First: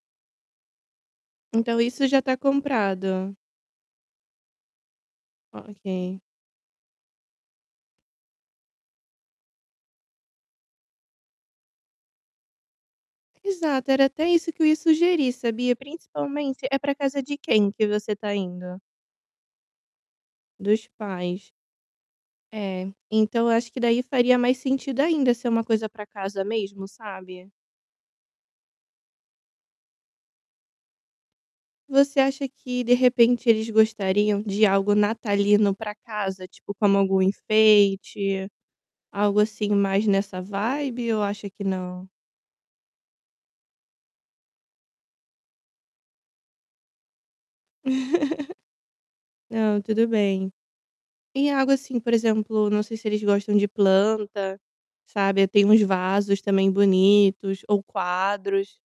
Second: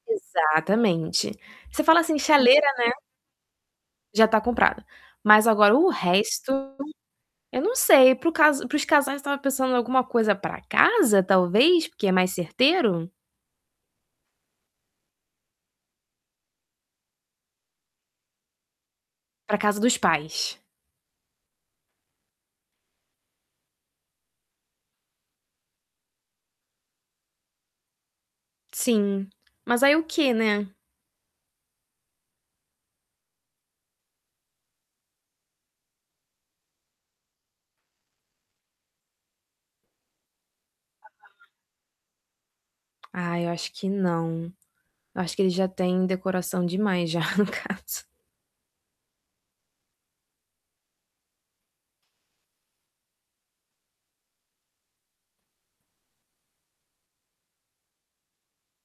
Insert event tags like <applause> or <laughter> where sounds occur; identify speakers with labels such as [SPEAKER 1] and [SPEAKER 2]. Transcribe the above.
[SPEAKER 1] Exatamente,
[SPEAKER 2] Então
[SPEAKER 1] você fala
[SPEAKER 2] isso
[SPEAKER 1] assim
[SPEAKER 2] já está
[SPEAKER 1] chaleira, né.
[SPEAKER 2] comprado?
[SPEAKER 1] Já está comprada. Mas agora o
[SPEAKER 2] Ok.
[SPEAKER 1] resto, eu não sei para o caso para os casais que estavam pensando alguma coisa para casa talvez porque é mais certeiro?
[SPEAKER 2] Exato, era até isso que eu ia sugerir sabia, principalmente é para casa de quem que você está indo?
[SPEAKER 1] Para casa dos pais.
[SPEAKER 2] Dos pais. É, então eu acho que daí faria mais sentido ainda ser uma coisa para casa mesmo, sabe.
[SPEAKER 1] Sim, mas aí o quê, né.
[SPEAKER 2] Você acha que de repente eles gostariam de algo natalino para casa, tipo como algum enfeite, algo assim mais nessa ou
[SPEAKER 1] <unintelligible>
[SPEAKER 2] acha que não?
[SPEAKER 1] Ah eu acho que não, eu acho que ele já tem decoração demais já, no caso.
[SPEAKER 2] <laughs> Não, tudo bem. E algo assim por exemplo, não sei se eles gostam de planta, sabe, tem uns vasos também bonitos ou quadros